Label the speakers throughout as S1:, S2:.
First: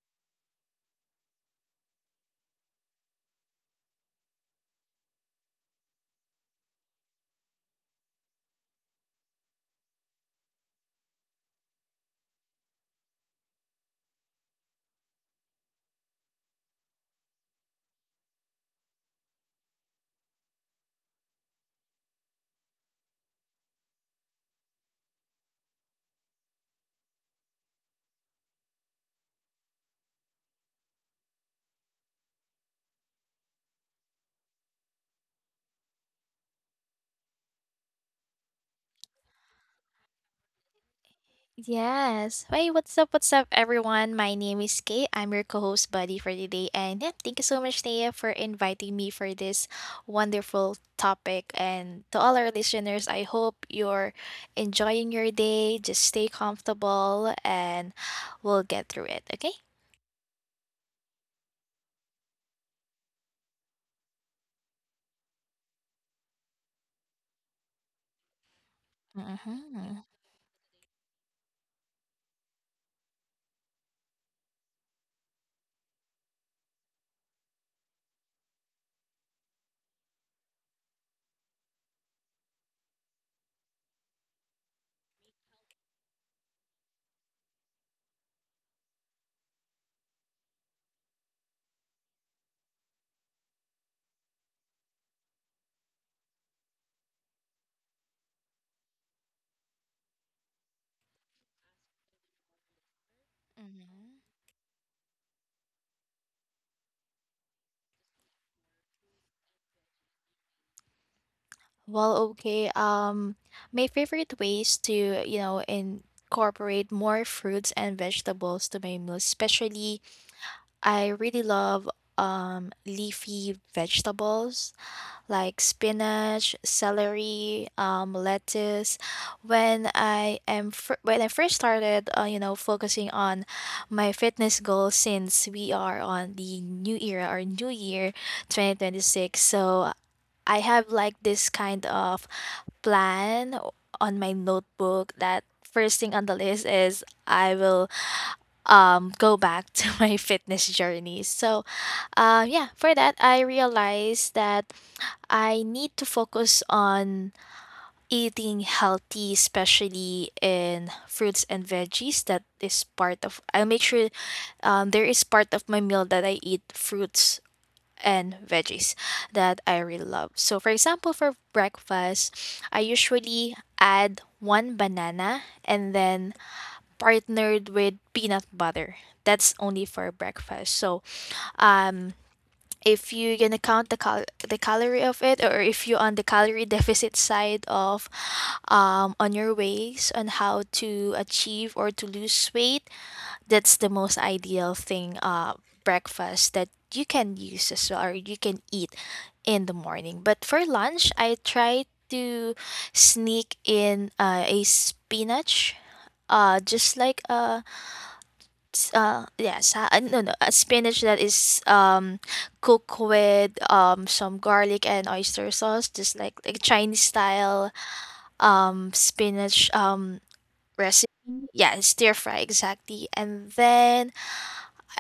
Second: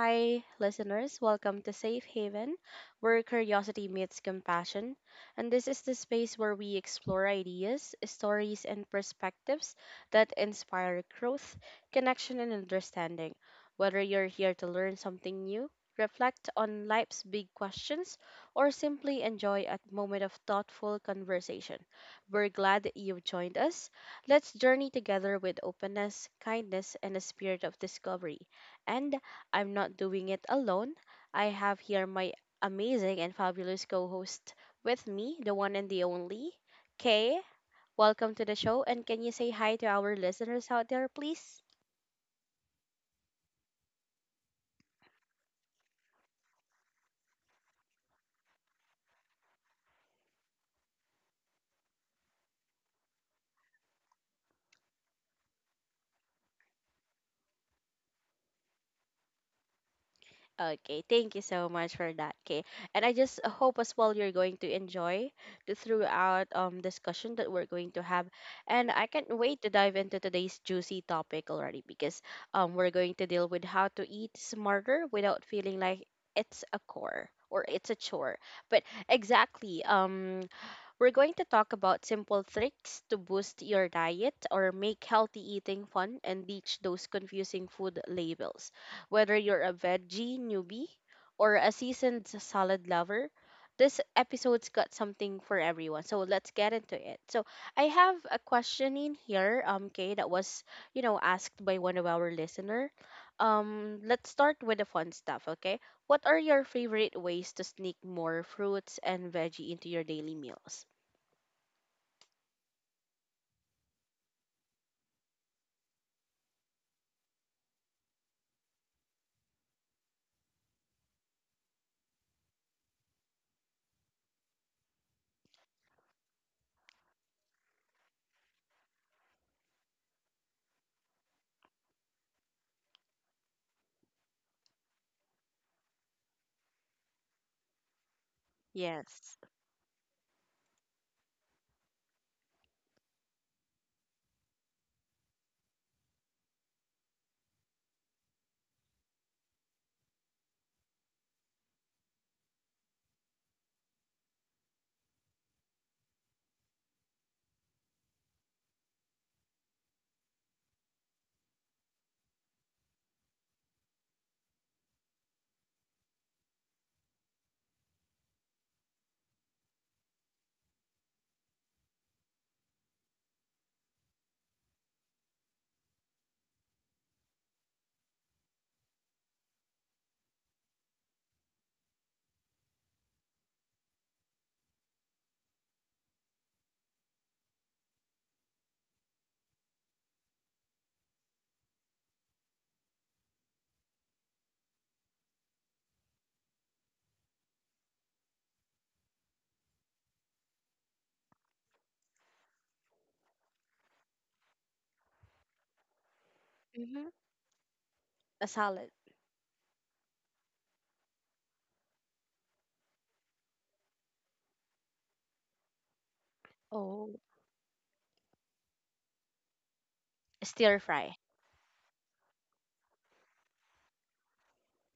S1: Hi, listeners. Welcome to Safe Haven, where curiosity meets compassion. And this is the space where we explore ideas, stories, and perspectives that inspire growth, connection, and understanding. Whether you're here to learn something new, reflect on life's big questions, or simply enjoy a moment of thoughtful conversation, we're glad that you've joined us. Let's journey together with openness, kindness, and a spirit of discovery. And I'm not doing it alone. I have here my amazing and fabulous co host with me, the one and the only, Kay. Welcome to the show. And can you say hi to our listeners out there, please?
S2: Yes. Hey, what's up? What's up, everyone? My name is Kay. I'm your co host buddy for today. And yeah, thank you so much, Naya, for inviting me for this wonderful topic. And to all our listeners, I hope you're enjoying your day. Just stay comfortable and we'll get through it, okay?
S1: Okay, thank you so much for that, Kay. And I just hope as well you're going to enjoy the throughout discussion that we're going to have. And I can't wait to dive
S2: Mm-hmm.
S1: into today's juicy topic already because we're going to deal with how to eat smarter without feeling like it's a core or it's a chore. But exactly, we're going to talk about simple tricks to boost your diet or make healthy eating fun and ditch those confusing food labels. Whether you're a veggie newbie or a seasoned salad lover, this episode's got something for everyone. So let's get into it. So I have a question in here, Kay, that was, you know, asked by one of our listener.
S2: Mm-hmm.
S1: Let's start with the fun stuff, okay? What are your favorite ways to sneak more fruits and veggie into your daily meals?
S2: Well, okay. Um, my favorite ways to, incorporate more fruits and vegetables to my meals, especially I really love leafy vegetables like spinach, celery, lettuce. When I first started, focusing on my fitness goals since we are on the new era or new year, 2026.
S1: Yes.
S2: So I have like this kind of plan on my notebook that first thing on the list is I will go back to my fitness journey. So, yeah, for that I realized that I need to focus on eating healthy, especially in fruits and veggies. That is part of. I'll make sure there is part of my meal that I eat fruits and veggies that I really love. So, for example, for breakfast, I usually add one banana and then partnered with peanut butter. That's only for breakfast. So, um, if you're gonna count the calorie of it, or if you're on the calorie deficit side of, on your ways on how to achieve or to lose weight, that's the most ideal thing. Breakfast that you can use as well, or you can eat in the morning. But for lunch, I try to sneak in a spinach. Just
S1: Mm-hmm.
S2: like a
S1: A
S2: s-
S1: salad.
S2: yes no no a spinach that is cooked with some garlic and oyster sauce, just like Chinese
S1: Oh,
S2: style spinach
S1: stir
S2: recipe,
S1: fry,
S2: yeah, stir fry exactly. And then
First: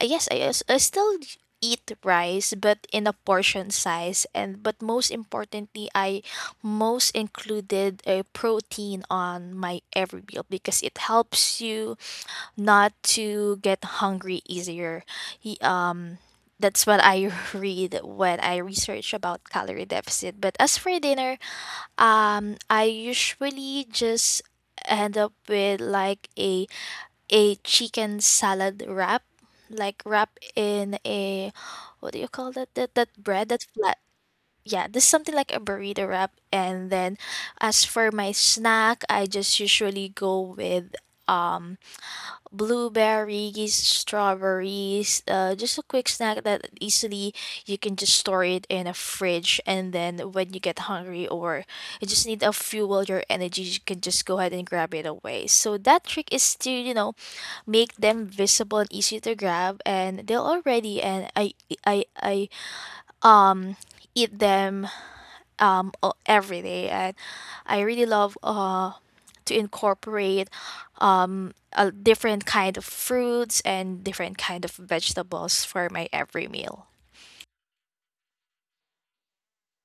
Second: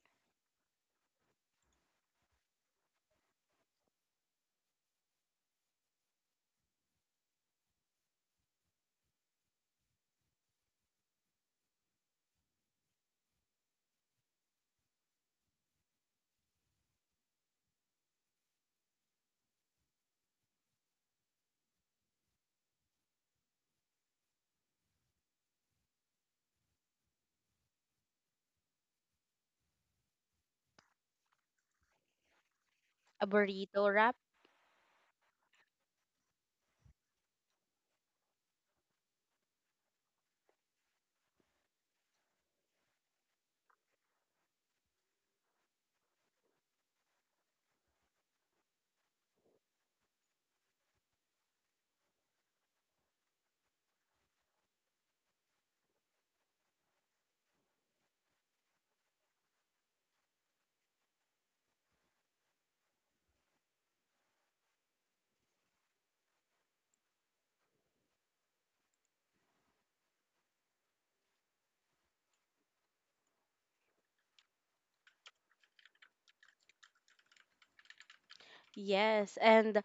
S2: I yes I, als- I still eat rice but in a portion size, and but most importantly I most included a protein on my every meal because it helps you not to get hungry easier. He, um, that's what I read when I research about calorie deficit. But as for dinner, I usually just end up with like a chicken salad wrap, like wrap in a, what do you call that, that
S1: a
S2: bread that
S1: burrito
S2: flat.
S1: wrap.
S2: Yeah, this is something like a burrito wrap, and then as for my snack, I just usually go with um blueberries, strawberries, just a quick snack that easily you can just store it in a fridge, and then when you get hungry or you just need a fuel your energy, you can just go ahead and grab it away. So that trick is to, you know, make them visible and easy to grab, and they'll already, and I um eat them every day, and I really love to incorporate a different kind of fruits and different kind of vegetables for my every meal.
S1: Yes, and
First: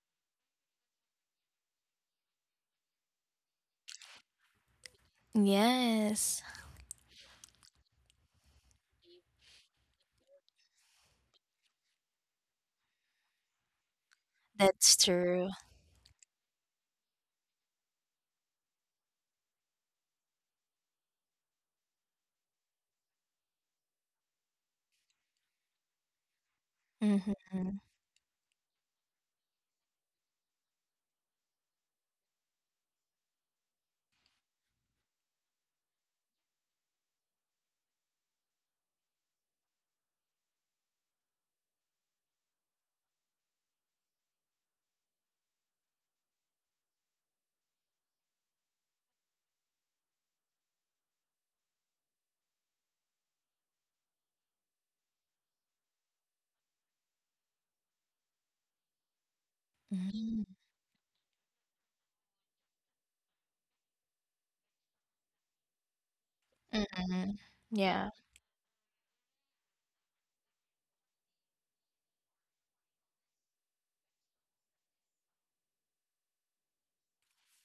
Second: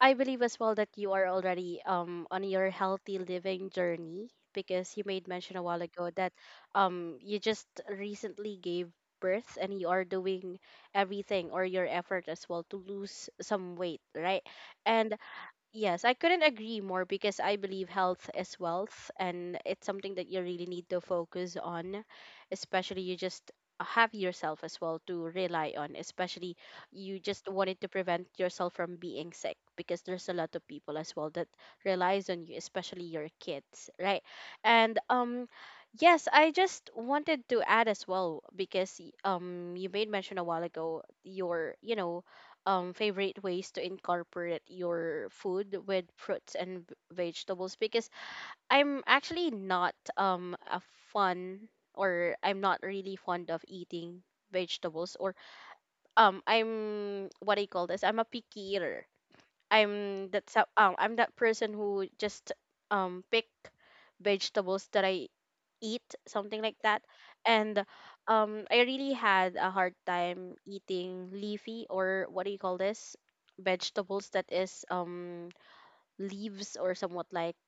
S1: I believe as well that you are already on your healthy living journey because you made mention a while ago that
S2: Yes,
S1: you just recently gave birth and you are doing everything or your effort as well to lose some weight, right?
S2: that's
S1: And
S2: true.
S1: yes, I couldn't agree more because I believe health is wealth and it's something that you really need to focus on, especially you just have yourself as well to rely on, especially you just
S2: Mm-hmm.
S1: wanted to prevent yourself from being sick because there's a lot of people as well that relies on you, especially your kids, right? And yes, I just wanted to add as well because you made mention a while ago your, you know, favorite ways to incorporate your food with fruits and vegetables because I'm actually not a fun or I'm not really fond of eating vegetables or I'm what I call this, I'm a picky eater. I'm
S2: Mm-hmm.
S1: that's I'm that person who just pick vegetables that I eat something like that.
S2: Mm-hmm.
S1: And
S2: Yeah,
S1: I really had a hard time eating leafy or what do you call this, vegetables that is leaves or somewhat like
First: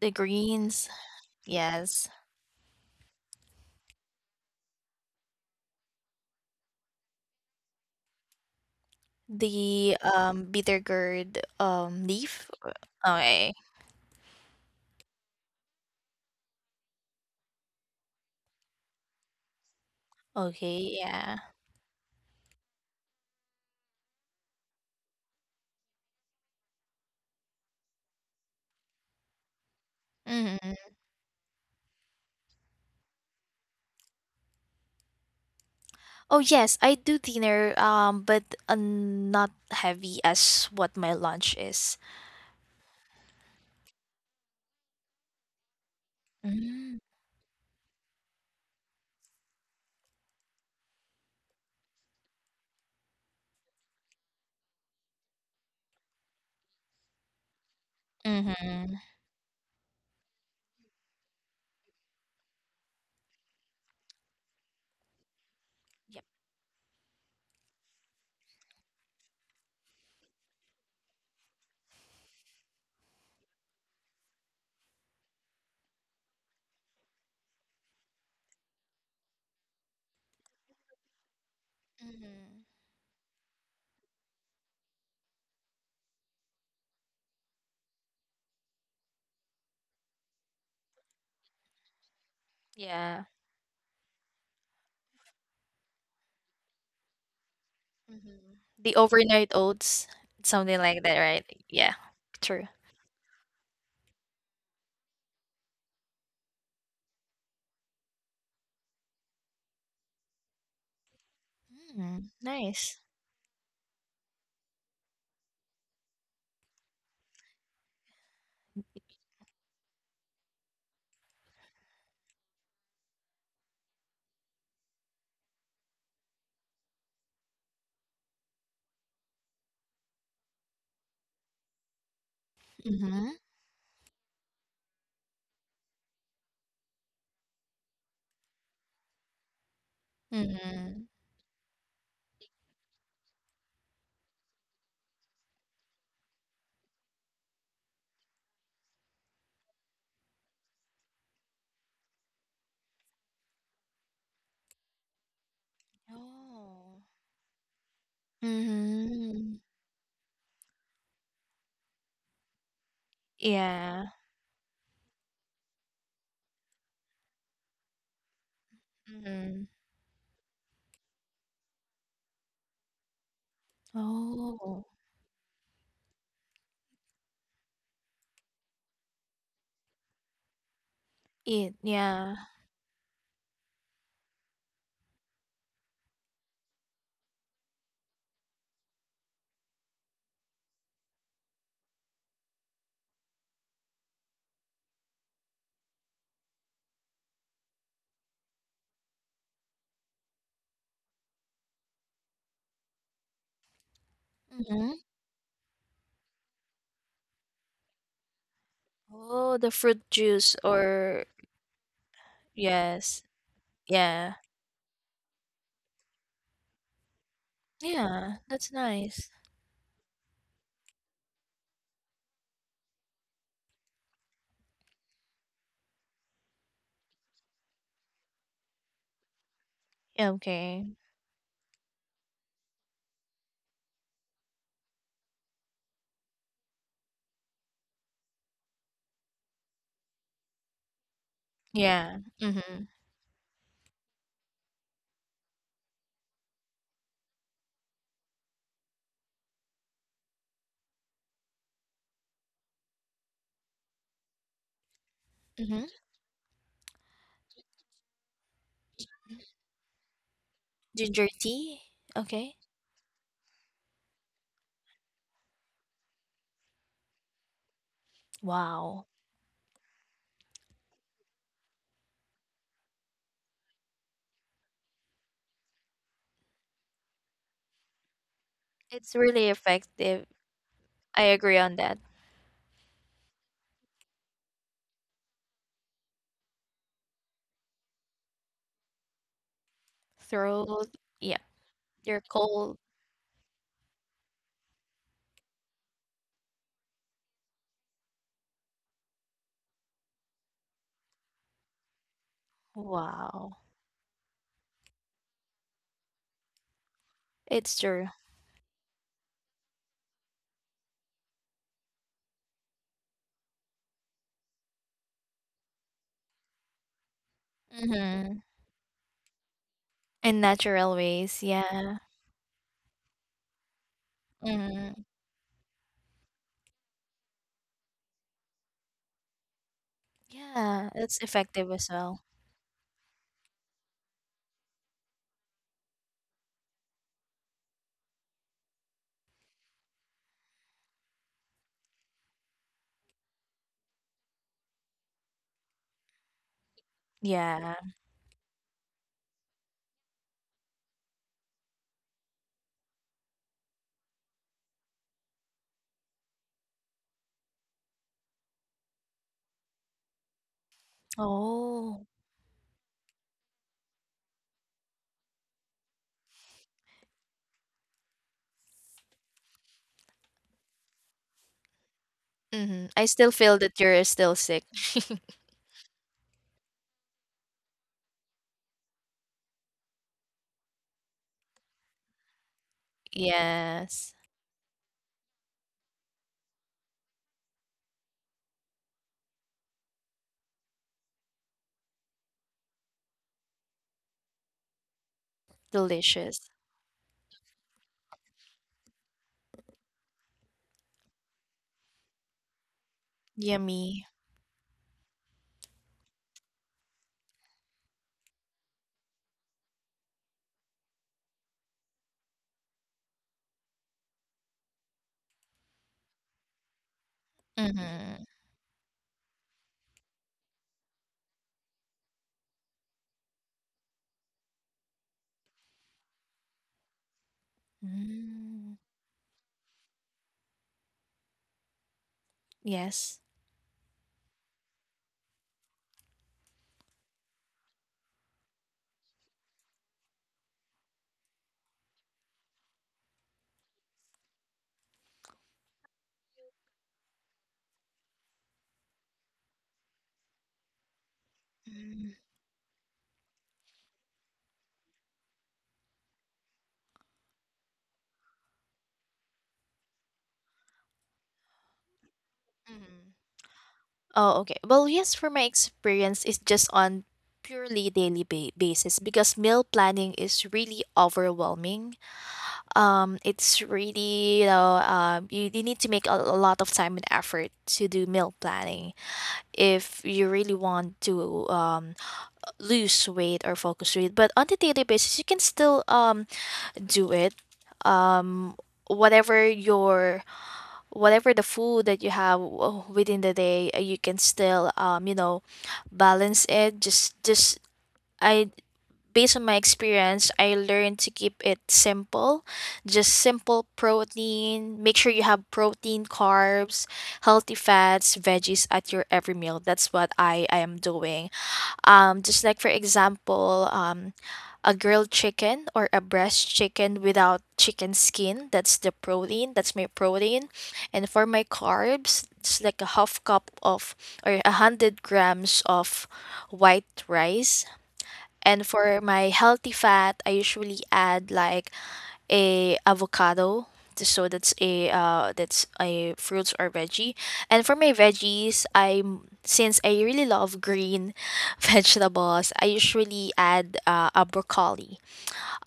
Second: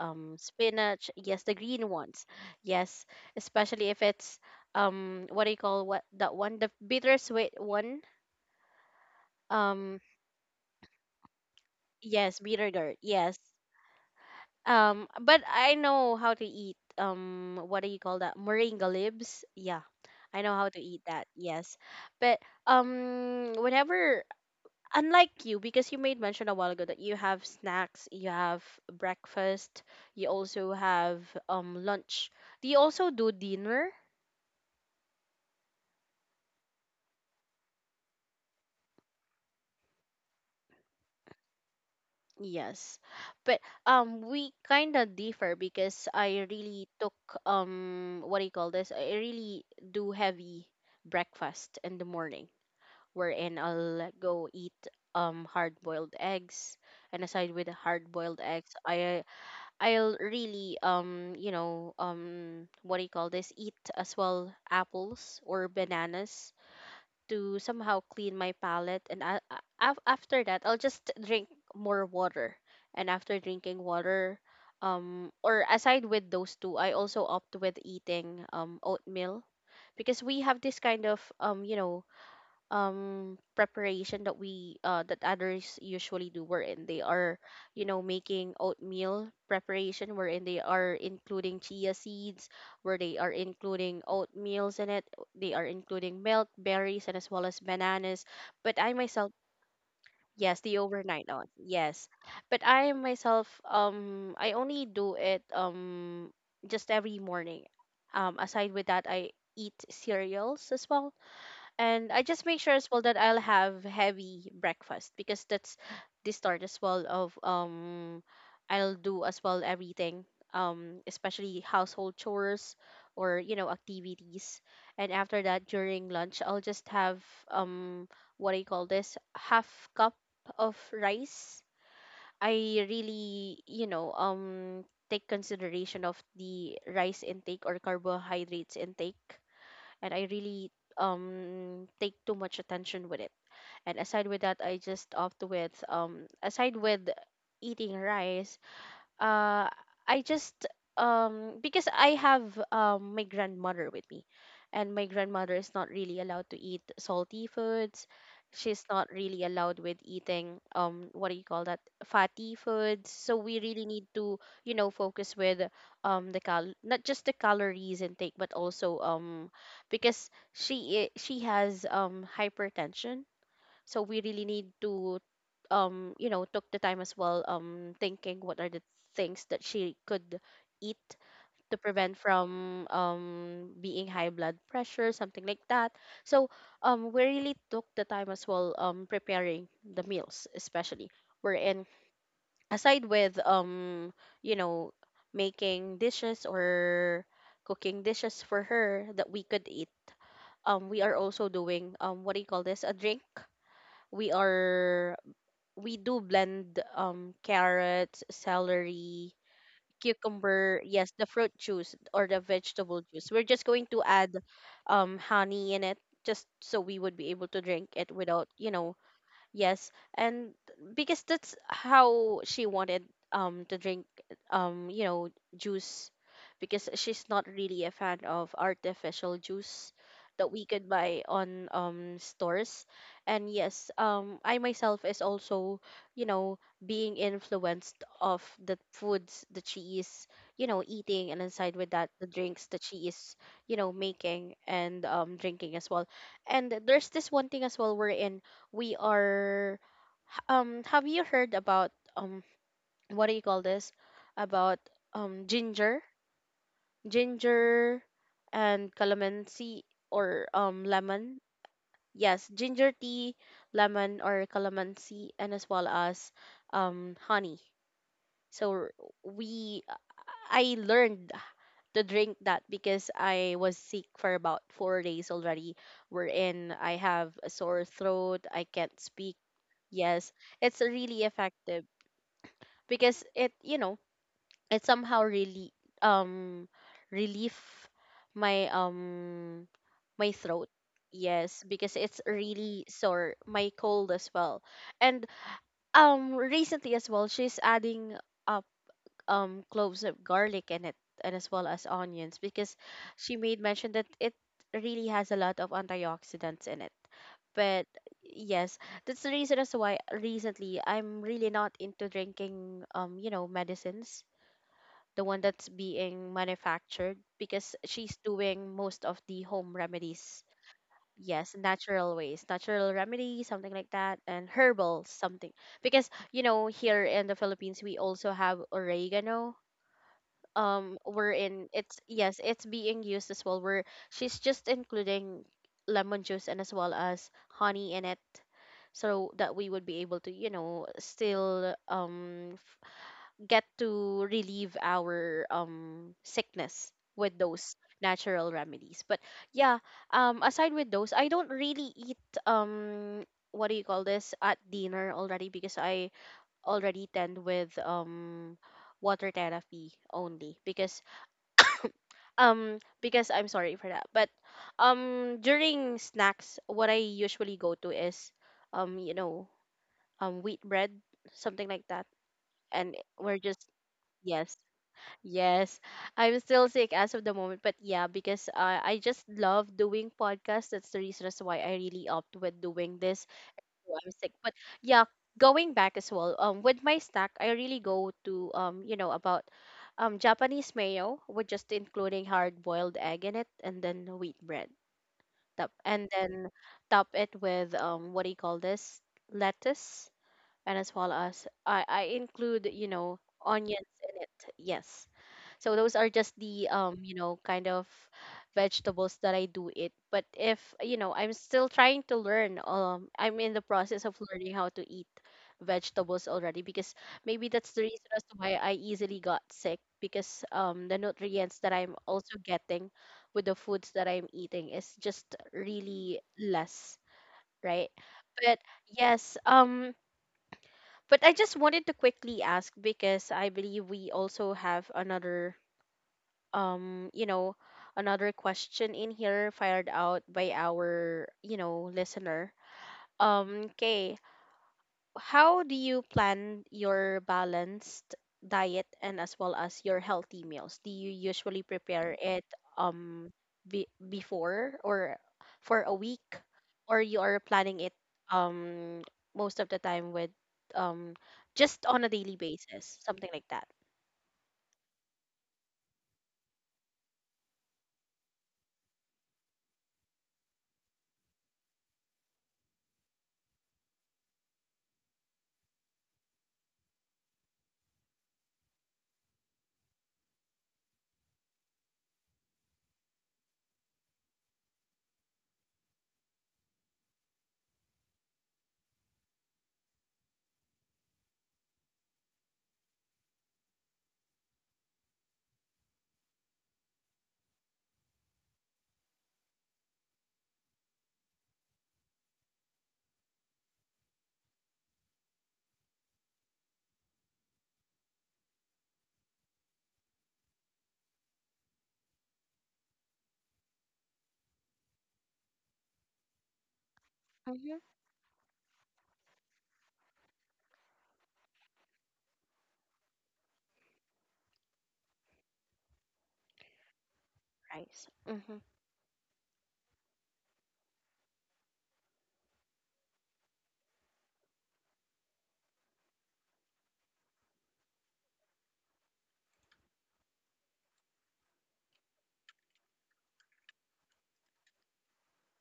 S2: the greens.
S1: spinach, yes, the green
S2: Yes,
S1: ones. Yes, especially if it's what do you call, what that one, the bittersweet one.
S2: the
S1: um
S2: bitter gourd
S1: yes,
S2: leaf.
S1: bitter gourd, yes.
S2: Okay.
S1: But I know how to eat. What do you call that? Moringa leaves. Yeah, I know how to
S2: Okay.
S1: eat that.
S2: Yeah.
S1: Yes, but whenever, unlike you, because you made mention a while ago that you have snacks, you have breakfast, you also
S2: Mm-hmm.
S1: have lunch. Do you also do dinner?
S2: Oh yes, I do dinner, but not heavy as what my lunch is.
S1: Yes, but we kind of differ because I really
S2: Mm.
S1: took what do you call this? I really do heavy breakfast in the morning wherein I'll go eat hard-boiled eggs. And aside with the hard-boiled eggs,
S2: Mm-hmm.
S1: I'll really you know what do you call this? Eat as well apples or
S2: Yep.
S1: bananas to somehow clean my palate. And after that, I'll just drink more water. And after drinking water, or aside with those two, I also opt with eating oatmeal because we have this kind of you know
S2: Mhm.
S1: preparation that we that others usually do wherein they are, you know, making oatmeal preparation wherein they are including chia seeds, where they
S2: Yeah.
S1: are including oatmeals in it, they are including milk berries and as well as bananas.
S2: Mhm.
S1: But I
S2: The
S1: myself,
S2: overnight oats,
S1: yes,
S2: something
S1: the
S2: like that,
S1: overnight
S2: right?
S1: oat,
S2: Yeah.
S1: yes, but
S2: True.
S1: I myself I only do it just every morning. Aside with that, I eat cereals as well, and I
S2: Mm.
S1: just make sure as
S2: Nice.
S1: well that I'll have heavy breakfast because that's the start as well of I'll do as well everything, especially household chores or, you know, activities. And after that, during lunch, I'll just have um what I call this, half cup of rice. I
S2: Mm-hmm.
S1: really, you know, take consideration of the rice intake or carbohydrates intake, and I really
S2: Mm-hmm.
S1: take too much attention with it. And aside with that, I just opt with, aside with eating rice, uh I just because I have my grandmother with me, and my grandmother is not really allowed to eat
S2: Oh.
S1: salty foods. She's not really
S2: Mm-hmm.
S1: allowed with eating what do you call that? Fatty foods. So we really need
S2: Yeah.
S1: to, you know, focus with the cal, not just the calories intake but also
S2: Mhm.
S1: because she has hypertension, so we really need
S2: Oh.
S1: to you know took the time as well thinking what are the things that she could eat
S2: It.
S1: to prevent
S2: Yeah.
S1: from being high blood pressure, something like that. So we really took the time as well preparing the meals, especially we're in, aside with you know making dishes or cooking dishes for her that we could eat. We are also doing, what do you call this, a drink. we
S2: Mhm. Mm-hmm.
S1: are we do blend carrots, celery,
S2: Oh, the fruit juice
S1: cucumber, yes,
S2: or
S1: the fruit juice or the vegetable
S2: yes.
S1: juice. We're just going to
S2: Yeah.
S1: add honey in it just so we would be able to drink it
S2: Yeah,
S1: without,
S2: that's
S1: you know.
S2: nice.
S1: Yes, and because that's how she wanted to drink you know juice, because she's not really a fan of artificial juice that we
S2: Okay.
S1: could buy on stores. And yes, I myself is also, you know, being influenced of the foods that she is, you know, eating, and inside with that
S2: Yeah.
S1: the drinks that
S2: Mm-hmm.
S1: she is, you know, making and drinking as well. And there's this one thing as well wherein we are have you heard about what do you call this, about
S2: Mm-hmm.
S1: ginger, ginger and calamansi or
S2: Ginger
S1: lemon?
S2: tea?
S1: Yes,
S2: Okay.
S1: ginger tea, lemon or calamansi, and as well as honey. So
S2: Wow.
S1: we I learned to drink that because I was sick for about 4 days already, wherein I have a sore throat, I can't
S2: It's
S1: speak.
S2: really effective.
S1: Yes, it's
S2: I
S1: really
S2: agree on
S1: effective
S2: that.
S1: because it, you know, it somehow really um relief my my throat.
S2: Throat, yeah.
S1: Yes, because
S2: Your
S1: it's
S2: cold.
S1: really sore, my cold as well. And recently as well, she's adding uh, cloves of garlic in it, and as well as onions, because she
S2: Wow.
S1: made mention that it really has a lot of antioxidants in it.
S2: It's
S1: But
S2: true.
S1: yes, that's the reason as to why recently I'm really not into drinking you know medicines, the one that's being manufactured, because she's
S2: Mm-hmm.
S1: doing most of the home
S2: In
S1: remedies.
S2: natural ways,
S1: Yes,
S2: yeah.
S1: natural ways, natural remedy, something like that, and
S2: Mm-hmm.
S1: herbal something, because you know here in the Philippines we also have oregano,
S2: Yeah, it's effective
S1: wherein
S2: as
S1: it's,
S2: well.
S1: yes, it's being used as well, where she's just including lemon juice and as well as honey in it, so that we would be able to, you know, still get to relieve our sickness with
S2: Yeah.
S1: those natural remedies. But yeah, aside with those, I don't really eat um what do you call this, at dinner already, because I already tend with water therapy only,
S2: Oh.
S1: because I'm sorry for that. But during snacks what I usually go to is you know wheat bread, something like that,
S2: Mm-hmm.
S1: and
S2: I still
S1: we're
S2: feel
S1: just,
S2: that you're still
S1: yes,
S2: sick.
S1: yes, I'm still sick as of the moment, but yeah, because I just love doing podcasts, that's the reason as why I really opt with doing this. Oh,
S2: Yes.
S1: I'm sick. But yeah, going back as well. With my stack, I really go to, you know, about Japanese mayo with just including hard boiled egg in it, and then wheat bread. Top and
S2: Delicious.
S1: then top it with, what do you call this? Lettuce, and as well as I include, you know, onions
S2: Yummy.
S1: in it. Yes, so those are just the, you know, kind of vegetables that I do eat. But if, you know, I'm still trying to learn, I'm in the process of learning how to eat vegetables already, because maybe that's the reason
S2: Mm-hmm.
S1: as to why I easily got sick, because the nutrients that I'm also getting with the foods that I'm eating is just really less, right? But
S2: Mm,
S1: yes, but I just wanted to quickly ask
S2: yes.
S1: because I believe we also have another, um you know another question in here fired out by our, listener. Okay, how do you plan your balanced diet and as well as your healthy meals? Do you usually
S2: Mm.
S1: prepare it um before, or for a week, or you are planning it um most of the time with, um just on a daily basis,
S2: Mm-hmm.
S1: something like that?
S2: Yes, for my experience, it's just on purely daily basis because meal planning is really overwhelming. It's really, you need to make a lot of time and effort to do meal planning if you really want to lose weight or focus weight. But on the daily basis, you can still do it. Um, whatever your Whatever the food that you have within the day, you can still, you know, balance it. Just just i based on my experience, I learned to keep it simple. Just simple protein, make sure you have protein, carbs, healthy fats, veggies at your every meal. That's what I am doing. Just like for example, a grilled chicken or a breast chicken without
S1: Hmm.
S2: chicken skin. That's the protein. That's my protein. And for my carbs, it's like a half cup of or a hundred grams of white rice.
S1: Right. Mm-hmm.
S2: And for my healthy fat, I usually add like a avocado. So that's a, that's a fruits or veggie. And for my veggies, I'm, since I really love green vegetables, I usually add a broccoli.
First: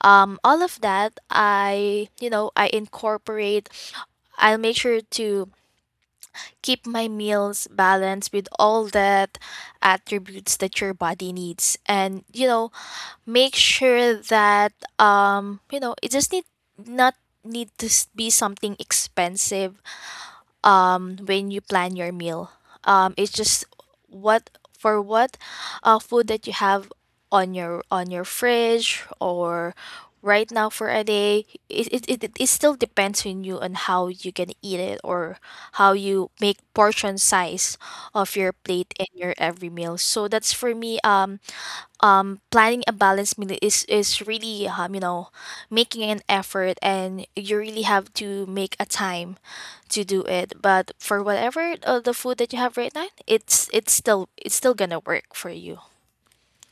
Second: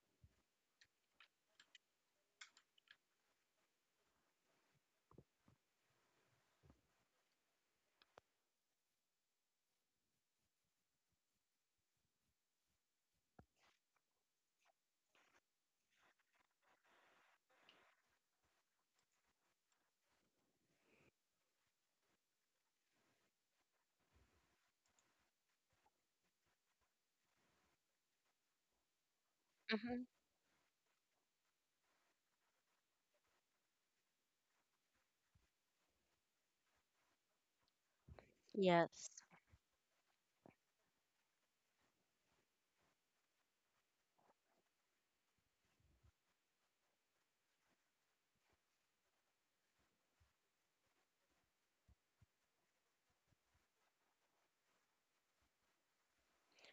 S2: All of that I, you know, I incorporate. I'll make sure to keep my meals balanced with all that attributes that your body needs, and, you know, make sure that, you know, it just need not need to be something expensive when you plan your meal. It's just what, for what food that you have on your fridge or
S1: Mm-hmm.
S2: right now for a day. It still depends on you on how you can eat it, or how you make portion size of your plate and
S1: Yes.
S2: your every meal. So that's for me, planning a balanced meal is really, you know, making an effort, and you really have to make a time to do it. But for whatever, the food that you have right now, it's still gonna work for you.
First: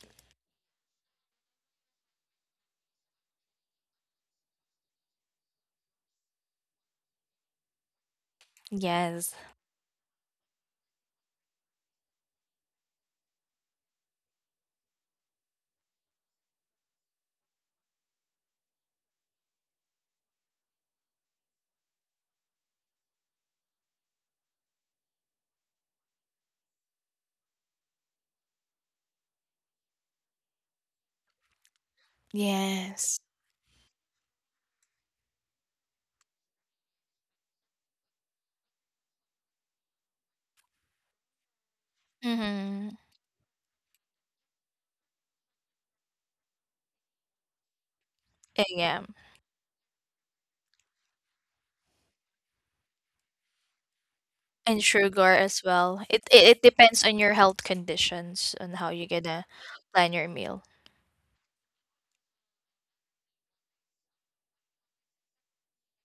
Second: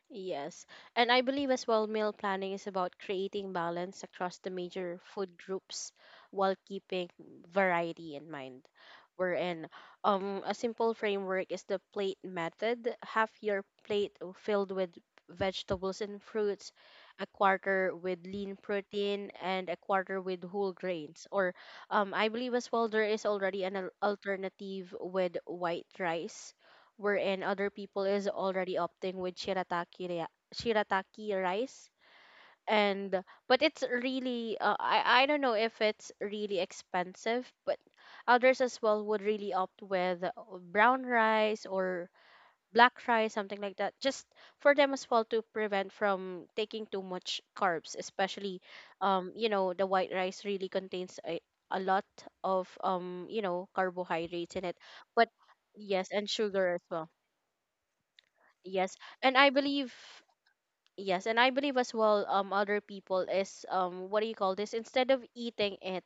S1: Yes. And I believe as well, meal planning is about creating balance across the major food groups while keeping variety in mind.
S2: Yes.
S1: Wherein, a simple framework is the plate method. Half your plate filled with vegetables and fruits, a quarter with lean protein, and a quarter with whole grains. Or, I believe as well, there is already an alternative with white rice, wherein other people is already opting with shirataki shirataki rice,
S2: Yes.
S1: and but it's really, I don't know if it's really expensive, but others as well would really opt with, brown rice or
S2: Mm-hmm.
S1: black rice, something like that, just for them as well to prevent from taking too much carbs, especially,
S2: Yeah,
S1: the white rice really contains a lot of, carbohydrates in it,
S2: and
S1: but
S2: sugar as well.
S1: yes,
S2: it,
S1: and
S2: it it
S1: sugar as
S2: depends
S1: well.
S2: on your health conditions and how
S1: Yes,
S2: you're
S1: and
S2: gonna
S1: I believe,
S2: plan your meal.
S1: yes, and I believe as well, other people is, what do you call this? Instead of eating it,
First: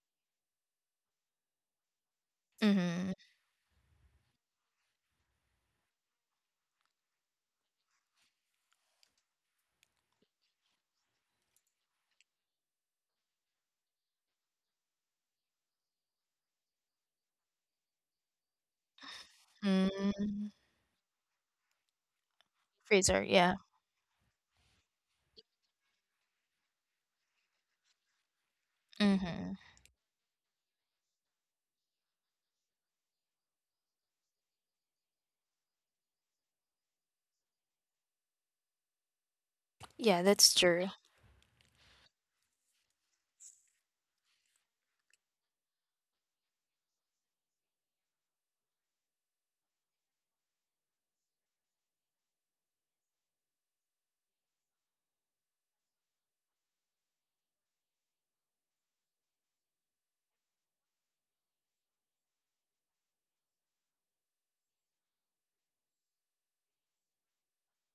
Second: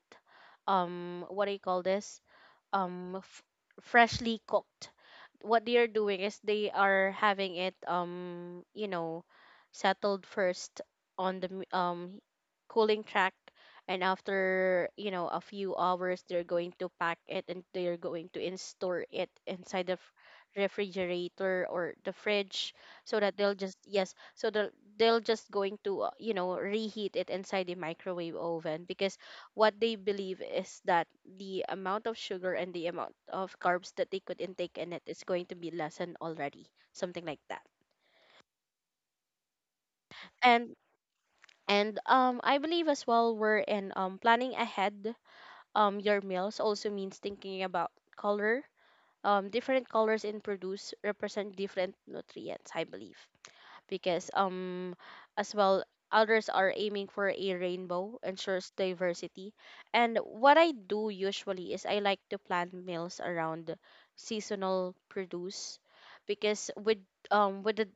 S1: what do you call this?
S2: Mm-hmm.
S1: um f- Freshly cooked, what they are doing is they are having it, settled first on the cooling track, and after, a few hours, they're going to pack it, and they're going to in store it inside the
S2: Mm.
S1: refrigerator or the fridge, so
S2: Freezer,
S1: that they'll
S2: yeah.
S1: just, yes, so they'll just going to, reheat it inside the microwave oven, because
S2: Mm-hmm.
S1: what they believe is that the amount of sugar and the amount of carbs that they could intake in it is going to be lessened already, something like that.
S2: Yeah, that's
S1: and
S2: true.
S1: and I believe as well, we're in, planning ahead, your meals also means thinking about color. Different colors in produce represent different nutrients, I believe, because, as well, others are aiming for a rainbow ensures diversity. And what I do usually is I like to plan meals around seasonal produce, because with, the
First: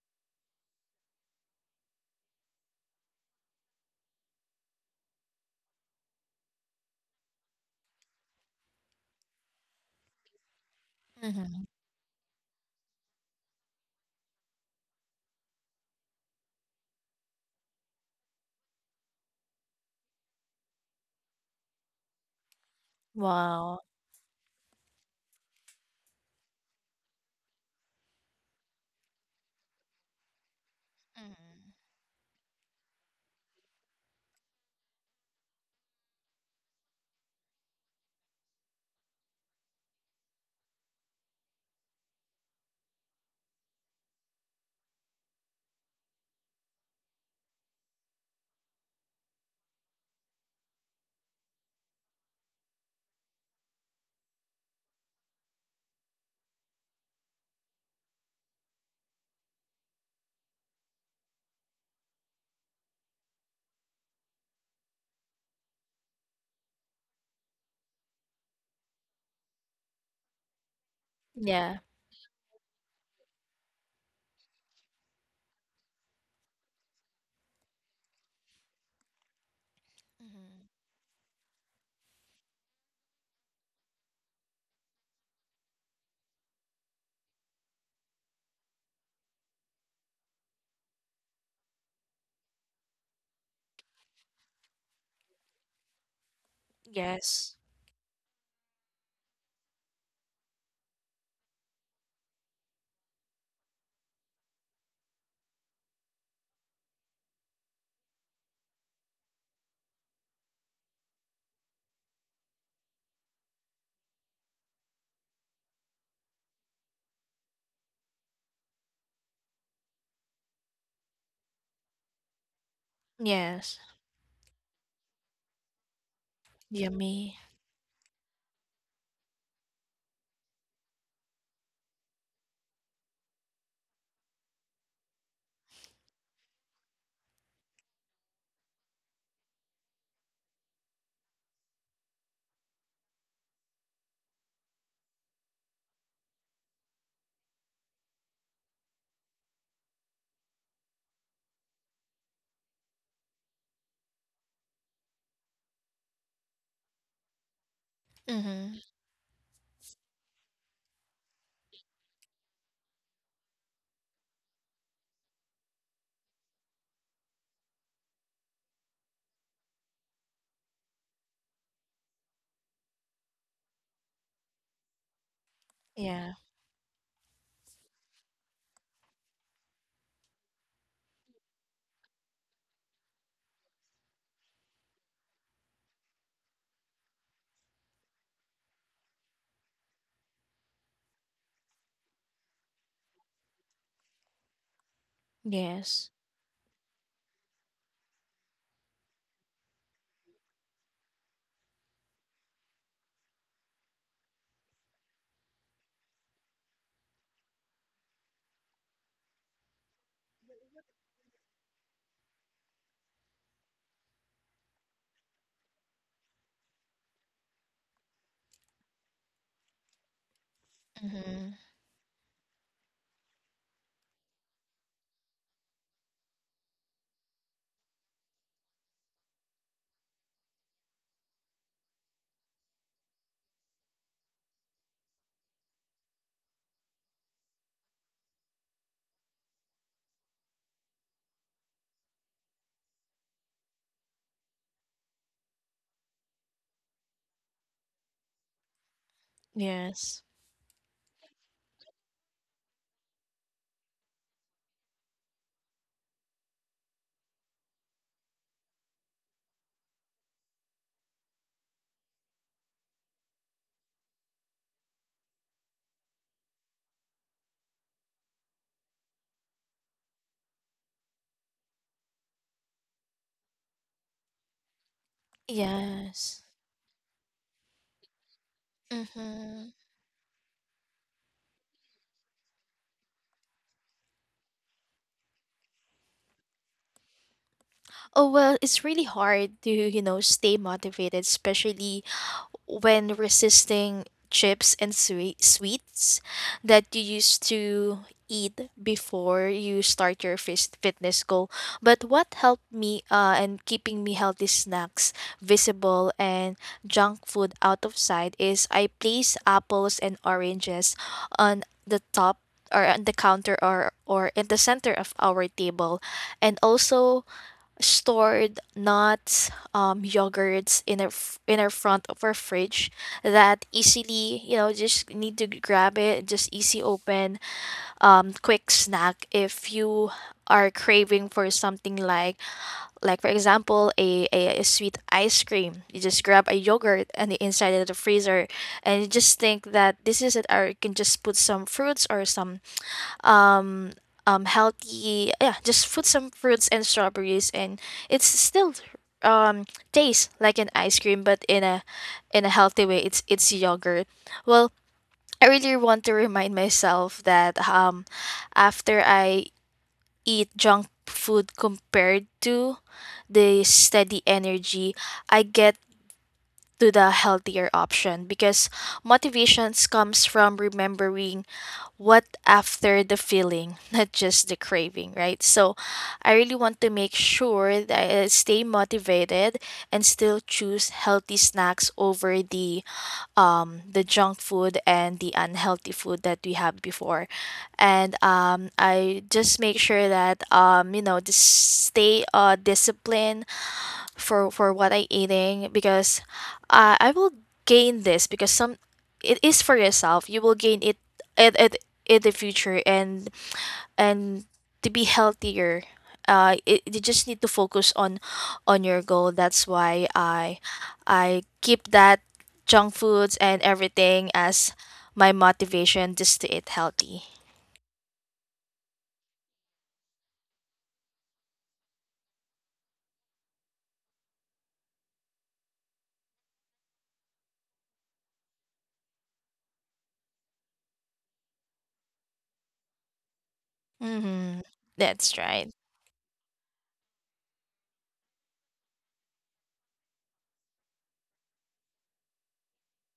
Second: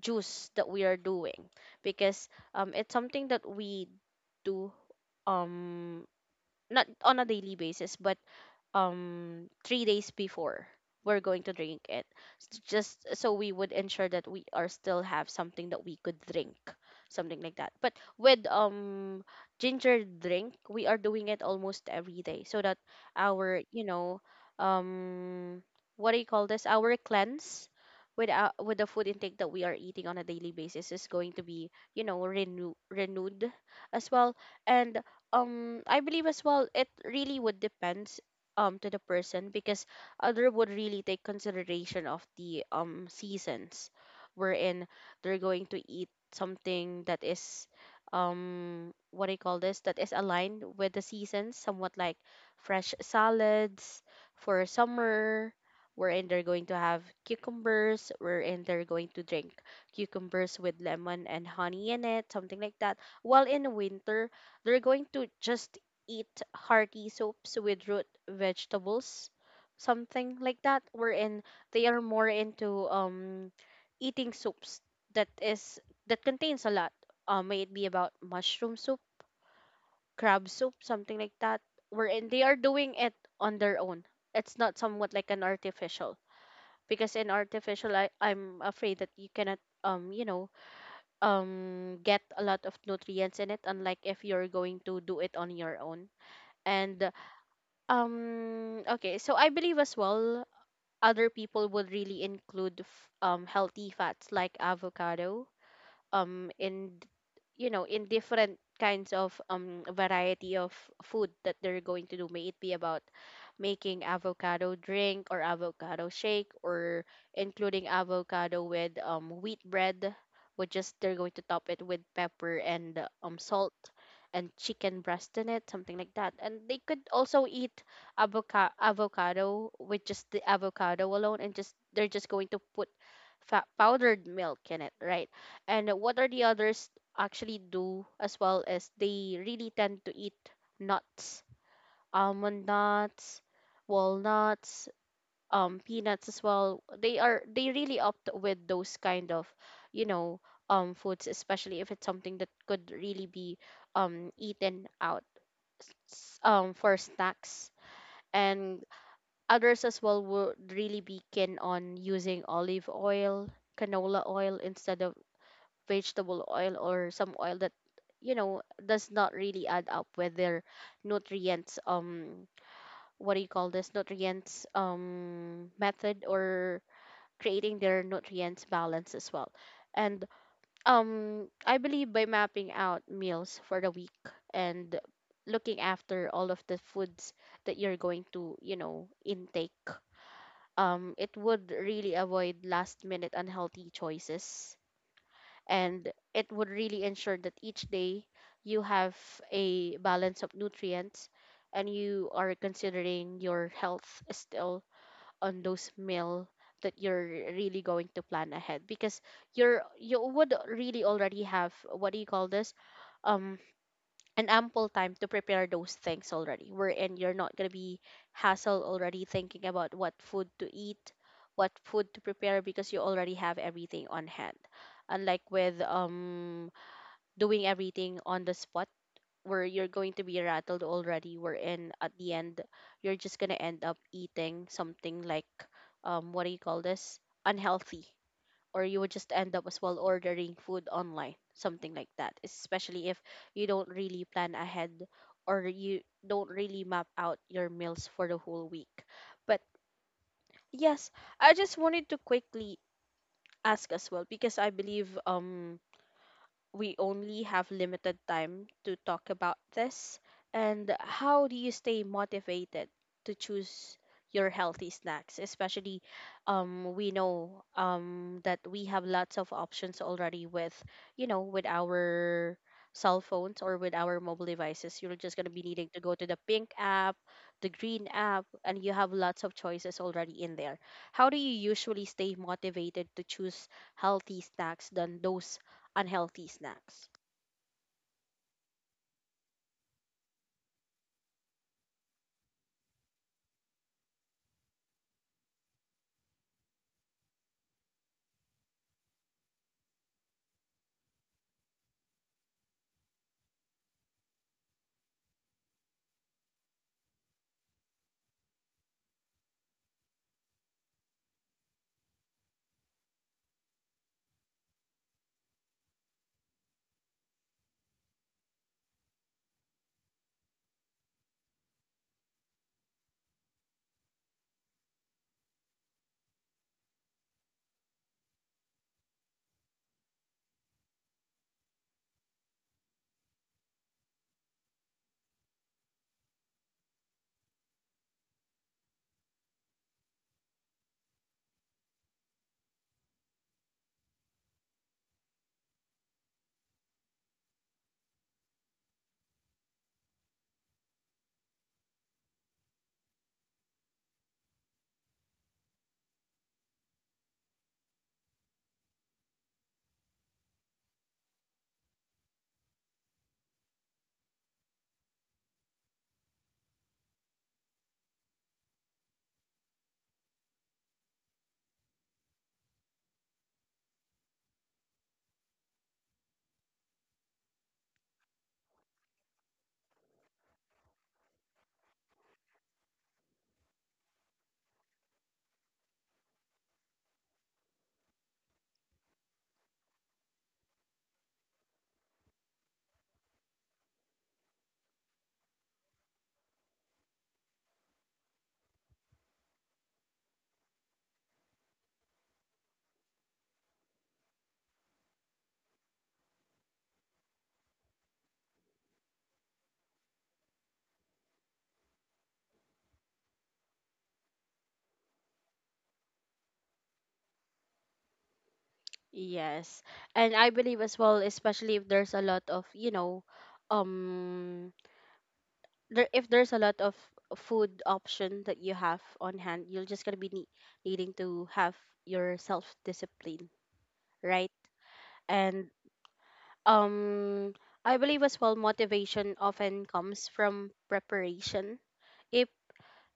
S1: juice that we are doing, because, it's something that we do, um not on a daily basis, but 3 days before we're going to
S2: Mm-hmm.
S1: drink it, just so we would ensure that we are still have something that we could drink, something like that. But with, ginger drink, we are doing it almost every day, so that our,
S2: Wow.
S1: um what do you call this, our cleanse with our, with the food intake that we are eating on a daily basis is going to
S2: Mm-hmm.
S1: be, renew, renewed as well. And I believe as well, it really would depend, to the person, because other would really take consideration of the, seasons, wherein they're going to eat something that is, what do you call this, that is aligned with the seasons, somewhat like fresh salads for summer, wherein they're going to have cucumbers, wherein they're going to drink cucumbers with lemon and honey in it, something like that, while in winter, they're going to just eat hearty soups with root vegetables, something like that. Wherein
S2: Yeah.
S1: they are more into, eating soups that is that contains a lot. May it be about mushroom soup, crab soup,
S2: Mm-hmm.
S1: something like that. Wherein they are doing it on their own. It's not somewhat like an artificial, because in artificial, I'm afraid that you cannot, um you know get a lot of nutrients in it, unlike if you're going to do it on your own. and
S2: Yes.
S1: um, okay, so I believe as well other people would really include, healthy fats like avocado, in, in different kinds of, variety of food that they're going to do, may it be about making avocado drink or avocado shake, or including avocado with, wheat bread, which is they're going to top it with pepper and, salt
S2: Yes.
S1: and chicken breast in it, something like that, and they could
S2: Yummy.
S1: also eat avocado, avocado with just the avocado alone, and just, they're just going to put, powdered milk in it, right? And what are the others actually do as well is they really tend to eat nuts, almond nuts, walnuts, peanuts as well. They really opt with those kind of, you know, foods, especially if it's something that could really be, eaten out, for snacks.
S2: Mm-hmm.
S1: And others as well would really be keen on using olive oil, canola oil, instead of vegetable oil or some oil that, does not really add up with their nutrients, what do you call this, nutrients, method,
S2: Yeah.
S1: or creating their nutrients balance as well. And I believe by mapping out meals for the week and looking after all of the foods that you're going to, intake, it would really avoid last minute unhealthy choices,
S2: Yes.
S1: and it would really ensure that each day you have a balance of nutrients and you are considering your health still on those meal that you're really going to plan ahead, because you would really already have, what do you call this, um an ample time to prepare those things already, wherein you're not going to be hassled already thinking about what food to eat,
S2: Mm-hmm.
S1: what food to prepare, because you already have everything on hand, unlike with, doing everything on the spot, where you're going to be rattled already, wherein at the end you're just going to end up eating something like, what do you call this, unhealthy, or you would just end up as well ordering food online, something like that, especially if you don't really plan ahead, or you don't really map out your meals for the whole week. But
S2: Yes.
S1: yes, I just wanted to quickly ask as well, because I believe, we only have limited time to talk about this. And how do you stay motivated to choose your healthy snacks? Especially, we know, that we have lots of options already with, you know, with our cell phones or with our mobile devices. You're just going to be needing to go to the
S2: Yes.
S1: pink app, the green app, and you have lots of
S2: Mm-hmm.
S1: choices already in there. How do you usually stay motivated to choose healthy snacks than those unhealthy snacks?
S2: Oh well, it's really hard to, you know, stay motivated, especially when resisting chips and sweets that you used to eat before you start your fitness goal. But what helped me, and keeping me healthy snacks visible and junk food out of sight, is I place apples and oranges on the top or on the counter, or in the center of our table, and also stored nuts, yogurts in our front of our fridge, that easily, you know, just need to grab it, just easy open, quick snack. If you are craving for something like for example a sweet ice cream, you just grab a yogurt and the inside of the freezer, and you just think that this is it. Or you can just put some fruits or some um healthy yeah just put some fruits and strawberries, and it's still, um tastes like an ice cream but in a, in a healthy way. It's yogurt. Well, I really want to remind myself that, after I eat junk food compared to the steady energy I get to the healthier option, because motivations comes from remembering what after the feeling, not just the craving, right? So I really want to make sure that I stay motivated and still choose healthy snacks over the, the junk food and the unhealthy food that we had before. And I just make sure that, you know, just stay disciplined for what I eating, because, I will gain this because some it is for yourself. You will gain it at in the future, and to be healthier. You just need to focus on your goal. That's why I keep that junk foods and everything as my motivation just to eat healthy.
S1: Yes. And I believe as well, especially if there's a lot of, you know, um there if there's a lot of food option that you have on hand, you're just gonna be needing to have your self-discipline, right?
S2: Mm-hmm. That's right.
S1: And um I believe as well motivation often comes from preparation. If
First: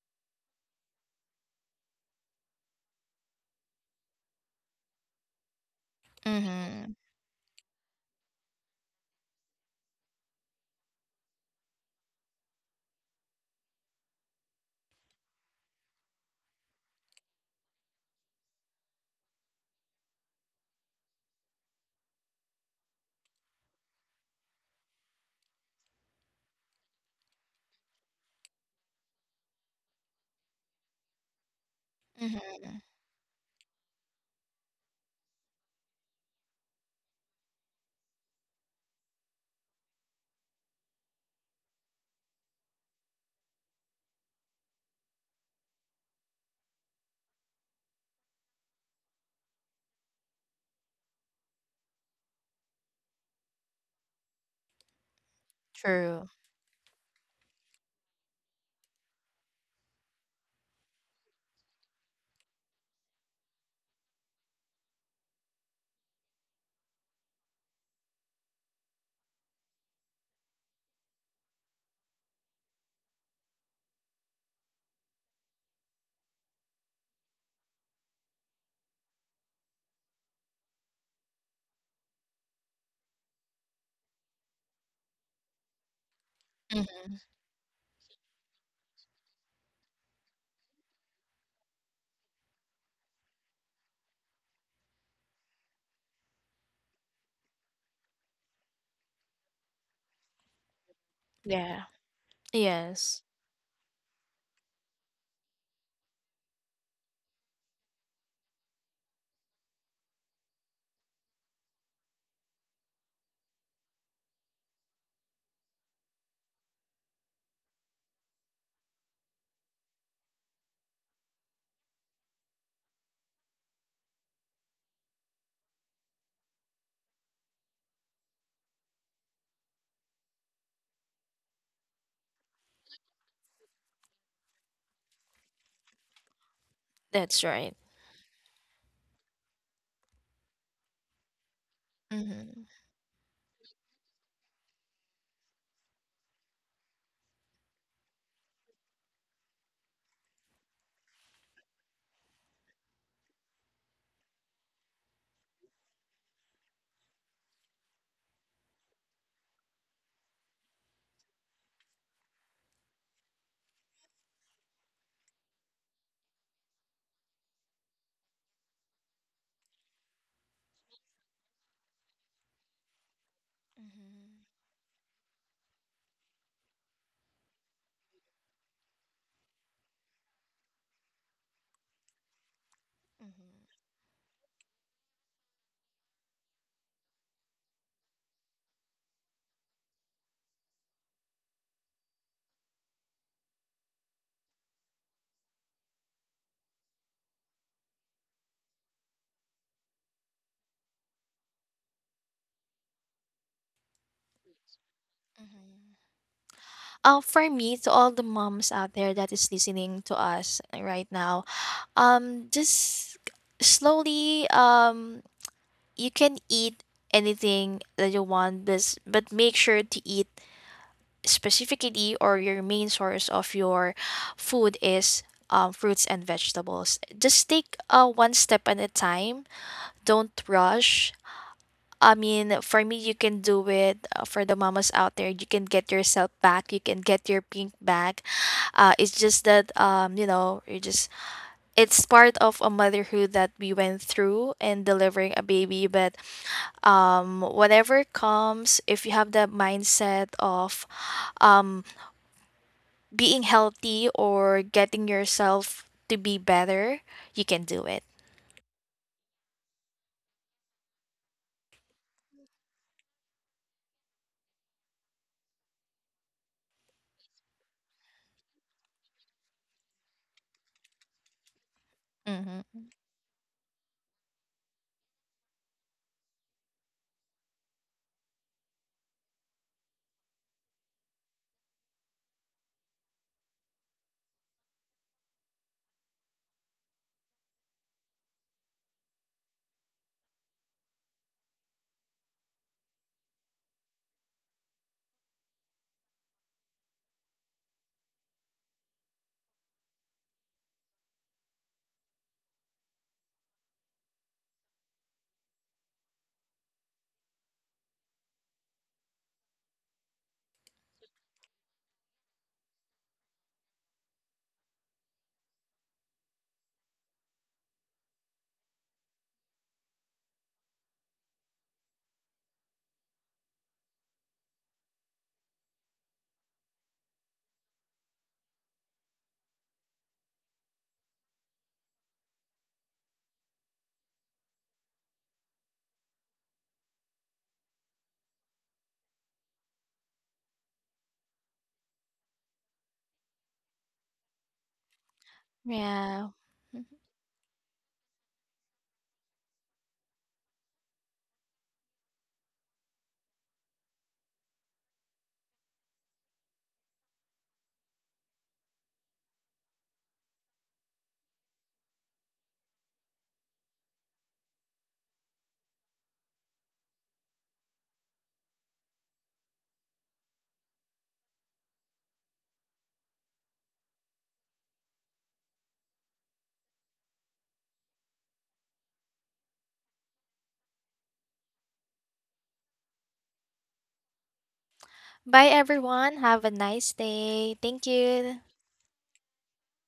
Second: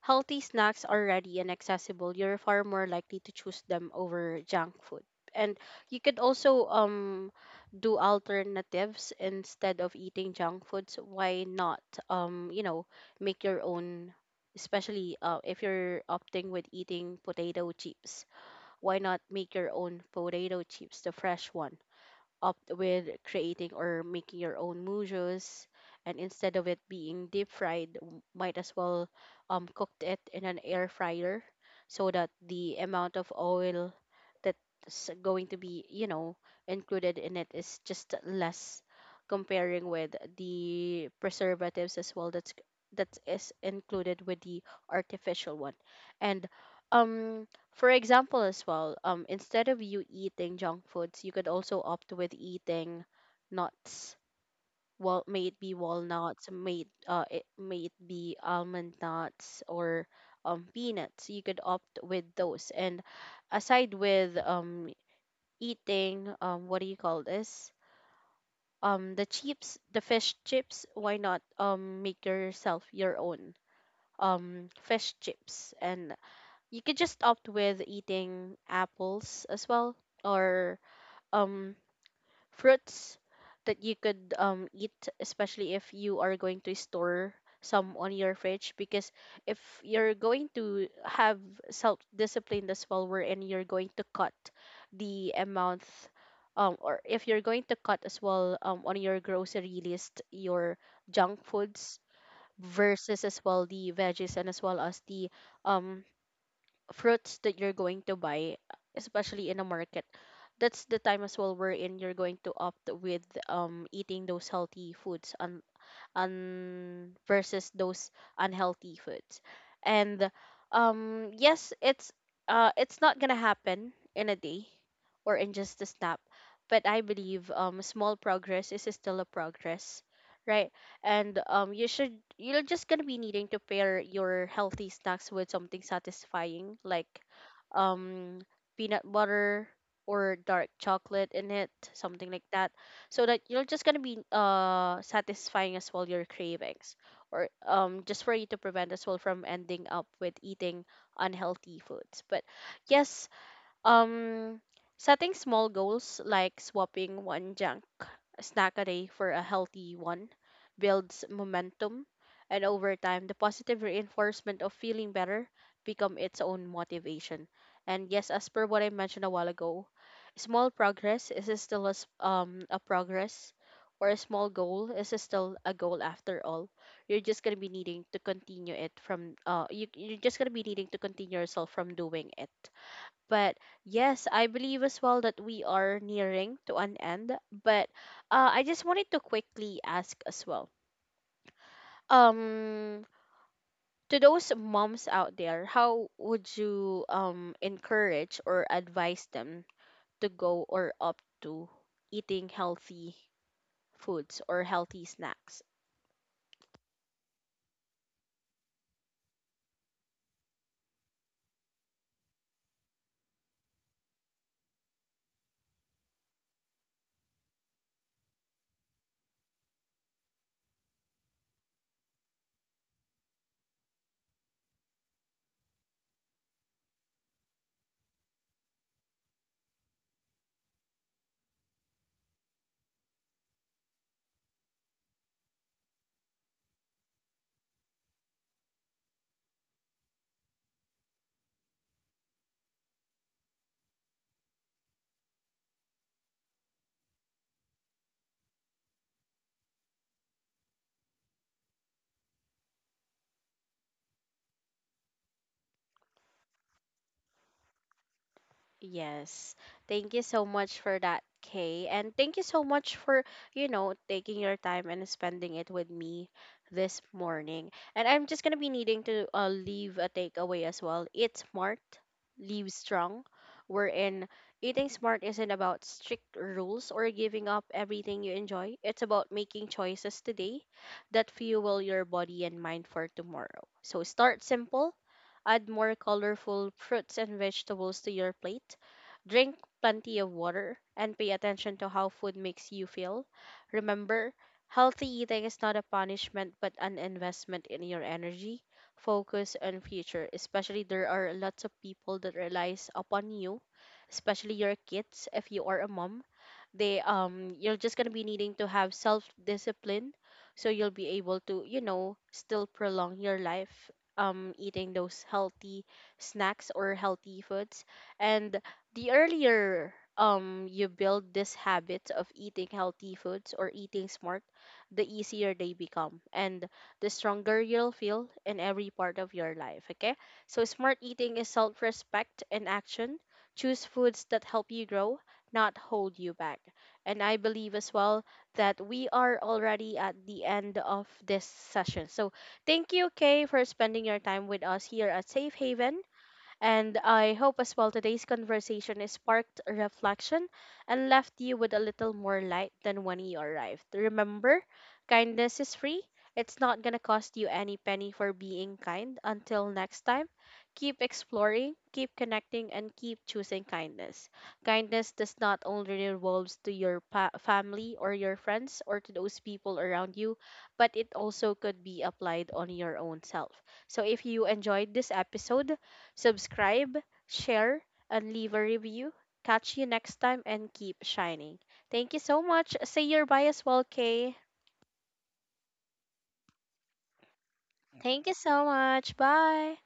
S1: healthy snacks are ready and accessible, you're far more likely to choose them over junk food. And you could also,
S2: Mm-hmm.
S1: do alternatives instead of eating junk foods. Why not, um you know make your own, especially, if you're opting with eating potato chips. Why not make your own potato chips, the fresh one? Opt with creating or making your own mousse, and instead of it being deep fried, might as well, cooked it in an air fryer, so that
S2: Mm-hmm.
S1: the amount of oil that's going to be, included in it is just less, comparing with the preservatives as well that is included with the artificial one. And um for example, as well, instead of you eating junk foods, you could also opt with eating nuts. Well, may it be
S2: True.
S1: walnuts, may it be almond nuts, or, peanuts. You could opt with those. And aside with, eating, what do you call this? The chips, the fish chips. Why not, make yourself your own, fish chips, and you could just opt with eating apples as well, or, um fruits that you could, eat, especially if you are going to
S2: Mm-hmm.
S1: store some on your fridge, because if you're going to have self discipline as well, wherein you're going to cut the amount, or if you're going to cut as well, on your grocery list your junk
S2: Yeah.
S1: foods versus
S2: Yes.
S1: as well the veggies and as well as the, um fruits that you're going to buy, especially in a market, that's the time as well wherein you're going to opt with, eating those healthy foods, versus those unhealthy foods. And yes, it's not gonna happen in a day, or in just a snap, but I believe, small progress is still a progress, right? And you're just gonna be needing to pair your healthy snacks with something satisfying like
S2: That's right.
S1: um, peanut butter or dark chocolate in it,
S2: Hmm.
S1: something like
S2: Mhm.
S1: that so that you're just gonna be satisfying as well your cravings or just for you to prevent as well from ending up with eating unhealthy foods but yes, um, setting small goals like swapping one junk snack a day for a healthy one builds momentum, and over time, the positive reinforcement of feeling better become its own motivation. And yes, as per what I mentioned a while ago, small progress is still a progress, or a small goal is still a goal after all. You're just gonna be needing to continue it from. You're just gonna be needing to continue yourself from doing it but
S2: Mhm.
S1: yes, I believe as well that we are nearing to an end. But I just wanted to quickly ask as well. Um, to those moms out there, how would you encourage or advise them to go or opt to eating healthy foods or healthy snacks?
S2: Mhm. For me, to all the moms out there that is listening to us right now, just slowly, you can eat anything that you want, but make sure to eat specifically, or your main source of your food is, fruits and vegetables. Just take one step at a time. Don't rush. I mean, for me, you can do it. For the mamas out there, you can get yourself back. You can get your pink back. It's just that, you know, you just, it's part of a motherhood that we went through in delivering a baby. But, whatever comes, if you have the mindset of, um being healthy or getting yourself to be better, you can do it.
S1: Yes. Thank you so much for that, Kay. And thank you so much for, taking your time and spending it with me this morning. And I'm just going to be needing to leave a takeaway as well. Eat smart, leave
S2: Mm-hmm.
S1: strong. We're in eating smart isn't about strict rules or giving up everything you enjoy. It's about making choices today that fuel your body and mind for tomorrow. So start simple. Add more colorful fruits and vegetables to your plate. Drink plenty of water and pay attention to how food makes you feel. Remember, healthy eating is not a punishment but an investment in your energy, focus, and future. Especially there are lots of people that relies upon you, especially your kids. If you are a mom, they you're just going to be needing to have self discipline so you'll be able to, still prolong your life, eating those healthy snacks or healthy foods, and the earlier you build this habit of eating healthy foods or eating smart, the easier they become and the stronger you'll feel in every part of your life, okay? So smart eating is self-respect in action. Choose foods that help you grow, not hold you back. And I believe as well that we are already at the end of this session. So thank you, Kay, for spending your time with us here at Safe Haven.
S2: Yeah.
S1: And I hope as well today's conversation has sparked reflection and left you with a little more light than when you arrived. Remember, kindness is free. It's not going to cost you any penny for being kind. Until next time, keep exploring, keep connecting, and keep choosing kindness. Kindness does not only revolves to family or your friends or to those people around you, but it also could be applied on your own self. So if you enjoyed this episode, subscribe, share, and leave a review. Catch you next time and keep shining. Thank you so much. Say your bye as well, Kay.
S2: Bye, everyone. Have a nice day. Thank
S1: Thank you
S2: you.
S1: so much. Bye.